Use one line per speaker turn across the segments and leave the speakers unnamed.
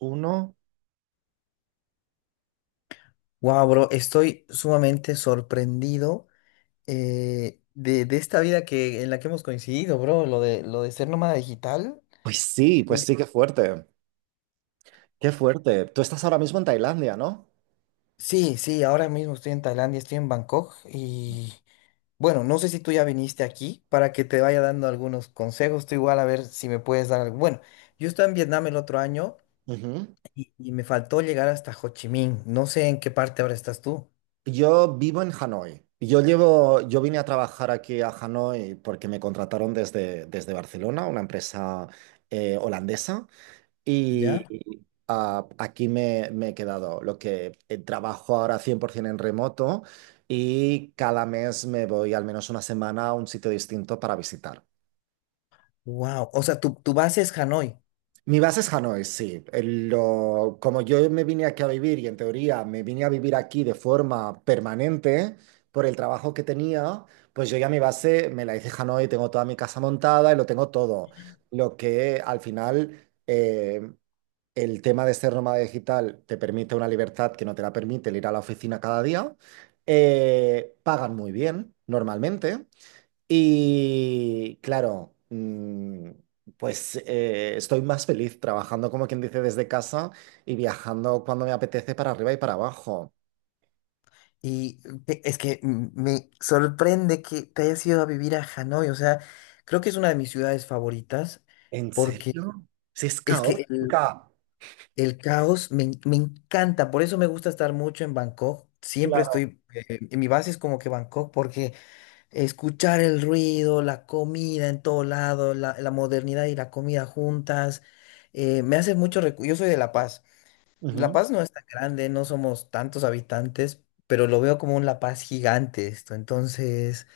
Uno.
Wow, bro, estoy sumamente sorprendido de esta vida que, en la que hemos coincidido, bro. Lo de ser nómada digital. Sí,
Pues sí, qué fuerte. Qué fuerte. Tú estás ahora mismo en Tailandia, ¿no?
sí, ahora mismo estoy en Tailandia, estoy en Bangkok y bueno, no sé si tú ya viniste aquí para que te vaya dando algunos consejos. Tú igual a ver si me puedes dar algo. Bueno, yo estaba en Vietnam el otro año
Ujú.
y me faltó llegar hasta Ho Chi Minh. No sé en qué parte ahora estás tú.
Yo vivo en Hanoi. Yo vine a trabajar aquí a Hanoi porque me contrataron desde Barcelona, una empresa holandesa,
¿Ya?
y aquí me he quedado. Lo que trabajo ahora 100% en remoto y cada mes me voy al menos una semana a un sitio distinto para visitar.
Wow. O sea, tu base es Hanoi.
Mi base es Hanoi, sí. Como yo me vine aquí a vivir y en teoría me vine a vivir aquí de forma permanente por el trabajo que tenía, pues yo ya mi base me la hice en Hanoi, tengo toda mi casa montada y lo tengo todo. Lo que al final el tema de ser nómada digital te permite una libertad que no te la permite el ir a la oficina cada día. Pagan muy bien normalmente. Y claro, pues estoy más feliz trabajando, como quien dice, desde casa y viajando cuando me apetece para arriba y para abajo.
Y es que me sorprende que te hayas ido a vivir a Hanoi. O sea, creo que es una de mis ciudades favoritas
¿En
porque
serio? Si es
es que el,
caótica.
el caos me, me encanta. Por eso me gusta estar mucho en Bangkok. Siempre
Claro.
estoy, en mi base es como que Bangkok porque escuchar el ruido, la comida en todo lado, la modernidad y la comida juntas, me hace mucho yo soy de La Paz. La
Ujú.
Paz no es tan grande, no somos tantos habitantes, pero lo veo como un La Paz gigante esto. Entonces,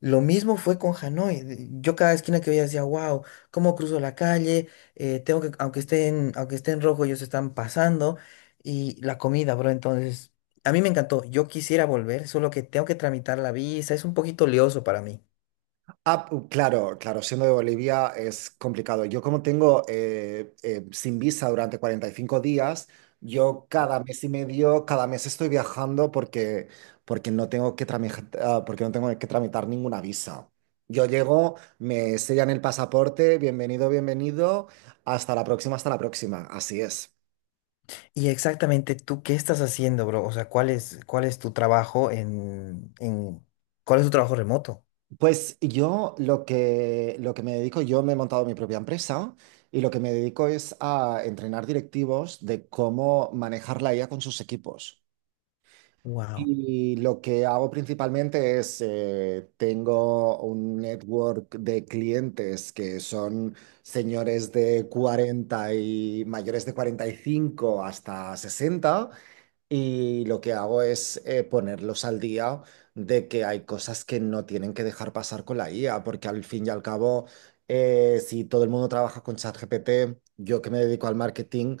lo mismo fue con Hanoi. Yo cada esquina que veía decía, wow, ¿cómo cruzo la calle? Tengo que, aunque estén, aunque esté en rojo, ellos están pasando. Y la comida, bro, entonces, a mí me encantó. Yo quisiera volver, solo que tengo que tramitar la visa. Es un poquito lioso para mí.
Ah, claro, claro, siendo de Bolivia es complicado. Yo como tengo sin visa durante 45 días, yo cada mes y medio, cada mes estoy viajando porque no tengo que porque no tengo que tramitar ninguna visa. Yo llego, me sellan el pasaporte, bienvenido, bienvenido, hasta la próxima, hasta la próxima. Así es.
Y exactamente tú, ¿qué estás haciendo, bro? O sea, cuál es tu trabajo en, cuál es tu trabajo remoto?
Pues lo que me dedico, yo me he montado mi propia empresa y lo que me dedico es a entrenar directivos de cómo manejar la IA con sus equipos.
Wow.
Y lo que hago principalmente es, tengo un network de clientes que son señores de 40 y mayores de 45 hasta 60 y lo que hago es ponerlos al día de que hay cosas que no tienen que dejar pasar con la IA, porque al fin y al cabo, si todo el mundo trabaja con ChatGPT, yo que me dedico al marketing,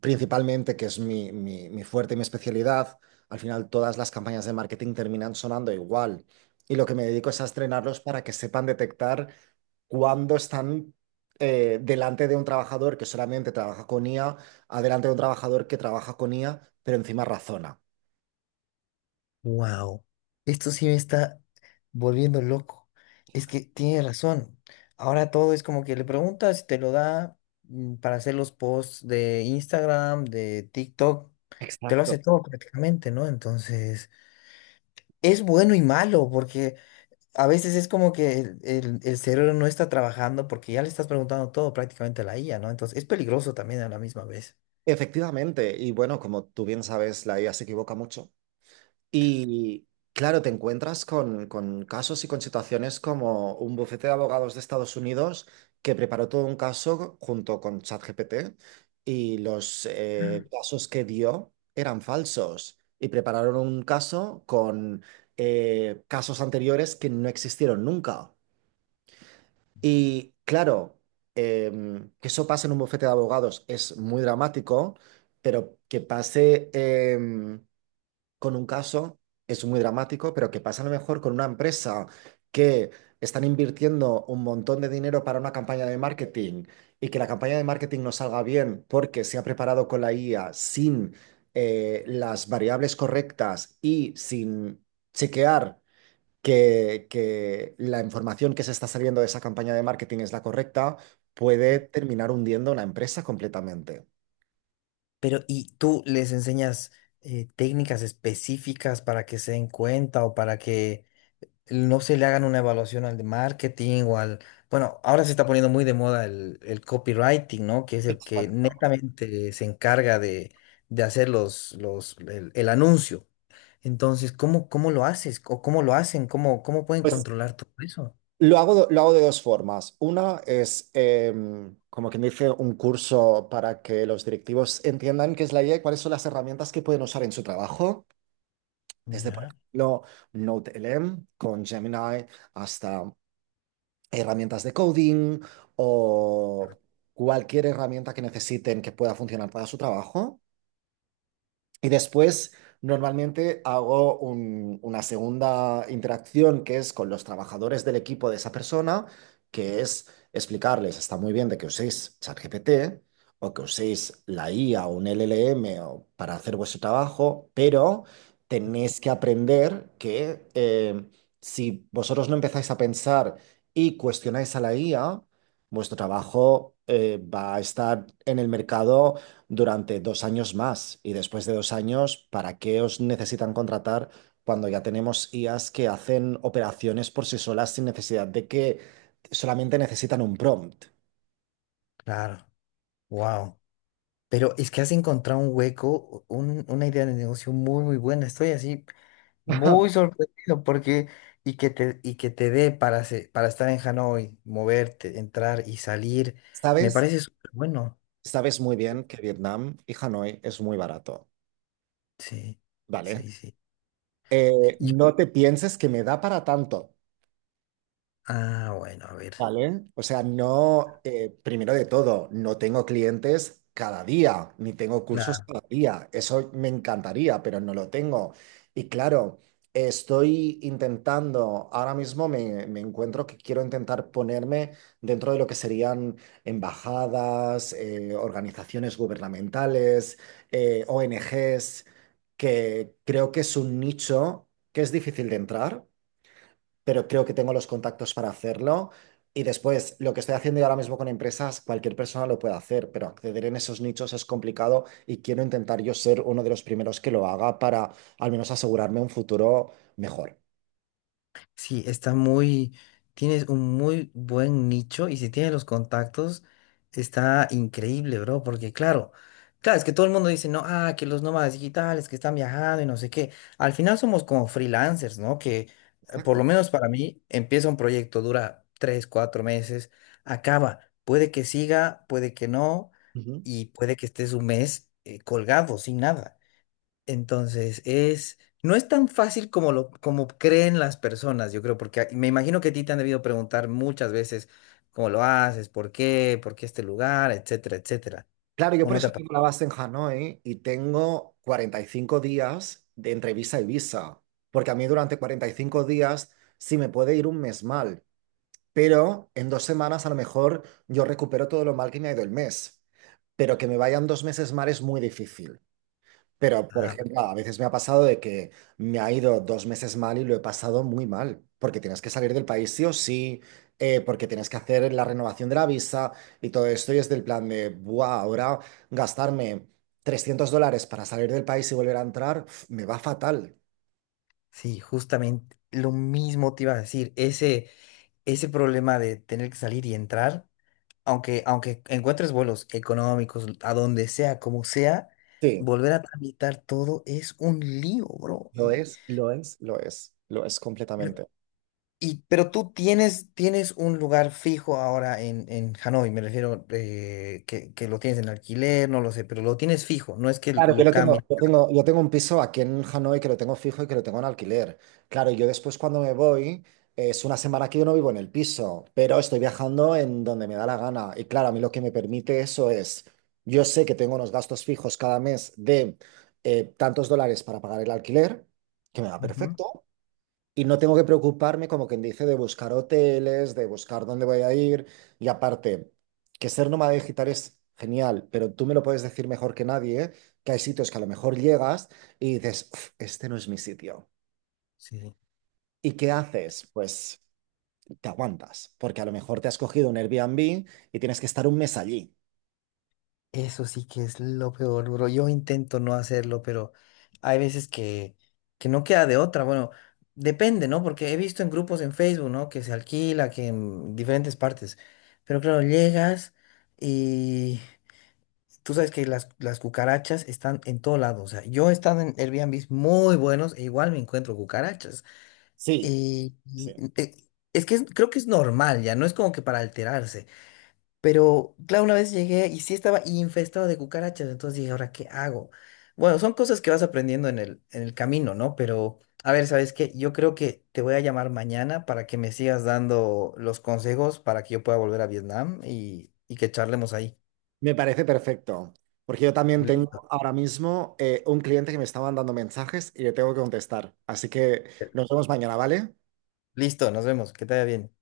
principalmente, que es mi fuerte y mi especialidad, al final todas las campañas de marketing terminan sonando igual. Y lo que me dedico es a estrenarlos para que sepan detectar cuando están delante de un trabajador que solamente trabaja con IA, a delante de un trabajador que trabaja con IA, pero encima razona.
Wow, esto sí me está volviendo loco. Es que tiene razón. Ahora todo es como que le preguntas y te lo da para hacer los posts de Instagram, de TikTok. Te lo hace
Exacto.
todo prácticamente, ¿no? Entonces, es bueno y malo porque a veces es como que el, el cerebro no está trabajando porque ya le estás preguntando todo prácticamente a la IA, ¿no? Entonces, es peligroso también a la misma vez.
Efectivamente, y bueno, como tú bien sabes, la IA se equivoca mucho. Y claro, te encuentras con casos y con situaciones como un bufete de abogados de Estados Unidos que preparó todo un caso junto con ChatGPT y los casos que dio eran falsos y prepararon un caso con casos anteriores que no existieron nunca. Y claro, que eso pase en un bufete de abogados es muy dramático, pero que con un caso, es muy dramático, pero que pasa a lo mejor con una empresa que están invirtiendo un montón de dinero para una campaña de marketing y que la campaña de marketing no salga bien porque se ha preparado con la IA sin las variables correctas y sin chequear que la información que se está saliendo de esa campaña de marketing es la correcta, puede terminar hundiendo una empresa completamente.
Pero, ¿y tú les enseñas técnicas específicas para que se den cuenta o para que no se le hagan una evaluación al de marketing o al... Bueno, ahora se está poniendo muy de moda el copywriting, ¿no? Que es el que
Exacto.
netamente se encarga de hacer los, el anuncio. Entonces, ¿cómo, cómo lo haces? ¿O cómo lo hacen? ¿Cómo, cómo pueden
Pues
controlar todo eso?
lo hago, lo hago de dos formas. Una es, como quien dice, un curso para que los directivos entiendan qué es la IA y cuáles son las herramientas que pueden usar en su trabajo, desde, por
Ya,
ejemplo, NodeLM con Gemini hasta herramientas de coding o cualquier herramienta que necesiten que pueda funcionar para su trabajo. Y después, normalmente hago una segunda interacción que es con los trabajadores del equipo de esa persona, que es explicarles, está muy bien de que uséis ChatGPT o que uséis la IA o un LLM para hacer vuestro trabajo, pero tenéis que aprender que si vosotros no empezáis a pensar y cuestionáis a la IA, vuestro trabajo va a estar en el mercado durante 2 años más. Y después de 2 años, ¿para qué os necesitan contratar cuando ya tenemos IAs que hacen operaciones por sí solas sin necesidad de que solamente necesitan un prompt?
claro. Wow. Pero es que has encontrado un hueco, una idea de negocio muy, muy buena. Estoy así muy sorprendido porque y que te dé para para estar en Hanoi, moverte, entrar y salir, me
¿Sabes?
parece súper bueno.
Sabes muy bien que Vietnam y Hanoi es muy barato,
Sí,
¿vale?
sí. Y-
No te pienses que me da para tanto.
ah, bueno, a ver.
Vale, o sea, no, primero de todo, no tengo clientes cada día, ni tengo cursos
Claro.
cada día. Eso me encantaría, pero no lo tengo. Y claro, estoy intentando, ahora mismo me encuentro que quiero intentar ponerme dentro de lo que serían embajadas, organizaciones gubernamentales, ONGs, que creo que es un nicho que es difícil de entrar pero creo que tengo los contactos para hacerlo. Y después, lo que estoy haciendo yo ahora mismo con empresas, cualquier persona lo puede hacer, pero acceder en esos nichos es complicado y quiero intentar yo ser uno de los primeros que lo haga para al menos asegurarme un futuro mejor.
Sí, está muy, tienes un muy buen nicho y si tienes los contactos, está increíble, bro, porque claro, claro, es que todo el mundo dice, no, ah, que los nómadas digitales que están viajando y no sé qué. Al final somos como freelancers, ¿no? Que por lo
Exacto.
menos para mí empieza un proyecto, dura tres, cuatro meses, acaba. Puede que siga, puede que no,
Ujú.
y puede que estés un mes colgado, sin nada. Entonces, es, no es tan fácil como lo, como creen las personas, yo creo, porque me imagino que a ti te han debido preguntar muchas veces cómo lo haces, por qué este lugar, etcétera, etcétera.
Claro, yo
¿O
por
no te
eso
ha
tengo la base en Hanoi y tengo 45 días de entre visa y visa, porque a mí durante 45 días, si me puede ir un mes mal, pero en 2 semanas a lo mejor yo recupero todo lo mal que me ha ido el mes, pero que me vayan 2 meses mal es muy difícil. Pero, por
ah, pues,
ejemplo, a veces me ha pasado de que me ha ido 2 meses mal y lo he pasado muy mal, porque tienes que salir del país sí o sí, porque tienes que hacer la renovación de la visa y todo esto, y es del plan de, ¡buah! Ahora gastarme $300 para salir del país y volver a entrar, uf, me va fatal.
sí, justamente lo mismo te iba a decir, ese problema de tener que salir y entrar, aunque, aunque encuentres vuelos económicos, a donde sea, como sea,
Sí,
volver a tramitar todo es un lío, bro.
lo es completamente.
Pero tú tienes, tienes un lugar fijo ahora en Hanoi, me refiero que lo tienes en alquiler, no lo sé, pero lo tienes fijo, no es que
Claro, yo
lo
lo tengo,
cambies.
yo tengo un piso aquí en Hanoi que lo tengo fijo y que lo tengo en alquiler. Claro, yo después cuando me voy, es una semana que yo no vivo en el piso, pero estoy viajando en donde me da la gana. Y claro, a mí lo que me permite eso es, yo sé que tengo unos gastos fijos cada mes de tantos dólares para pagar el alquiler, que me va
Ujú,
perfecto, y no tengo que preocuparme, como quien dice, de buscar hoteles, de buscar dónde voy a ir. Y aparte, que ser nómada digital es genial, pero tú me lo puedes decir mejor que nadie, ¿eh? Que hay sitios que a lo mejor llegas y dices, "Uf, este no es mi sitio.
sí.
¿Y qué haces? Pues te aguantas, porque a lo mejor te has cogido un Airbnb y tienes que estar un mes allí.
Eso sí que es lo peor, bro. Yo intento no hacerlo, pero hay veces que no queda de otra. Bueno, depende, ¿no? Porque he visto en grupos en Facebook, ¿no? Que se alquila, que en diferentes partes. Pero claro, llegas y tú sabes que las cucarachas están en todo lado. O sea, yo he estado en Airbnb muy buenos e igual me encuentro cucarachas.
Sí,
Y, y-
sí.
eh, es que creo que es normal ya, no es como que para alterarse. Pero claro, una vez llegué y sí estaba infestado de cucarachas. Entonces dije, ¿ahora qué hago? Bueno, son cosas que vas aprendiendo en el camino, ¿no? Pero a ver, ¿sabes qué? Yo creo que te voy a llamar mañana para que me sigas dando los consejos para que yo pueda volver a Vietnam y que charlemos ahí.
Me parece perfecto, porque yo también
Listo.
tengo ahora mismo un cliente que me está mandando mensajes y le tengo que contestar. Así que nos vemos mañana, ¿vale?
Listo, nos vemos. Que te vaya bien.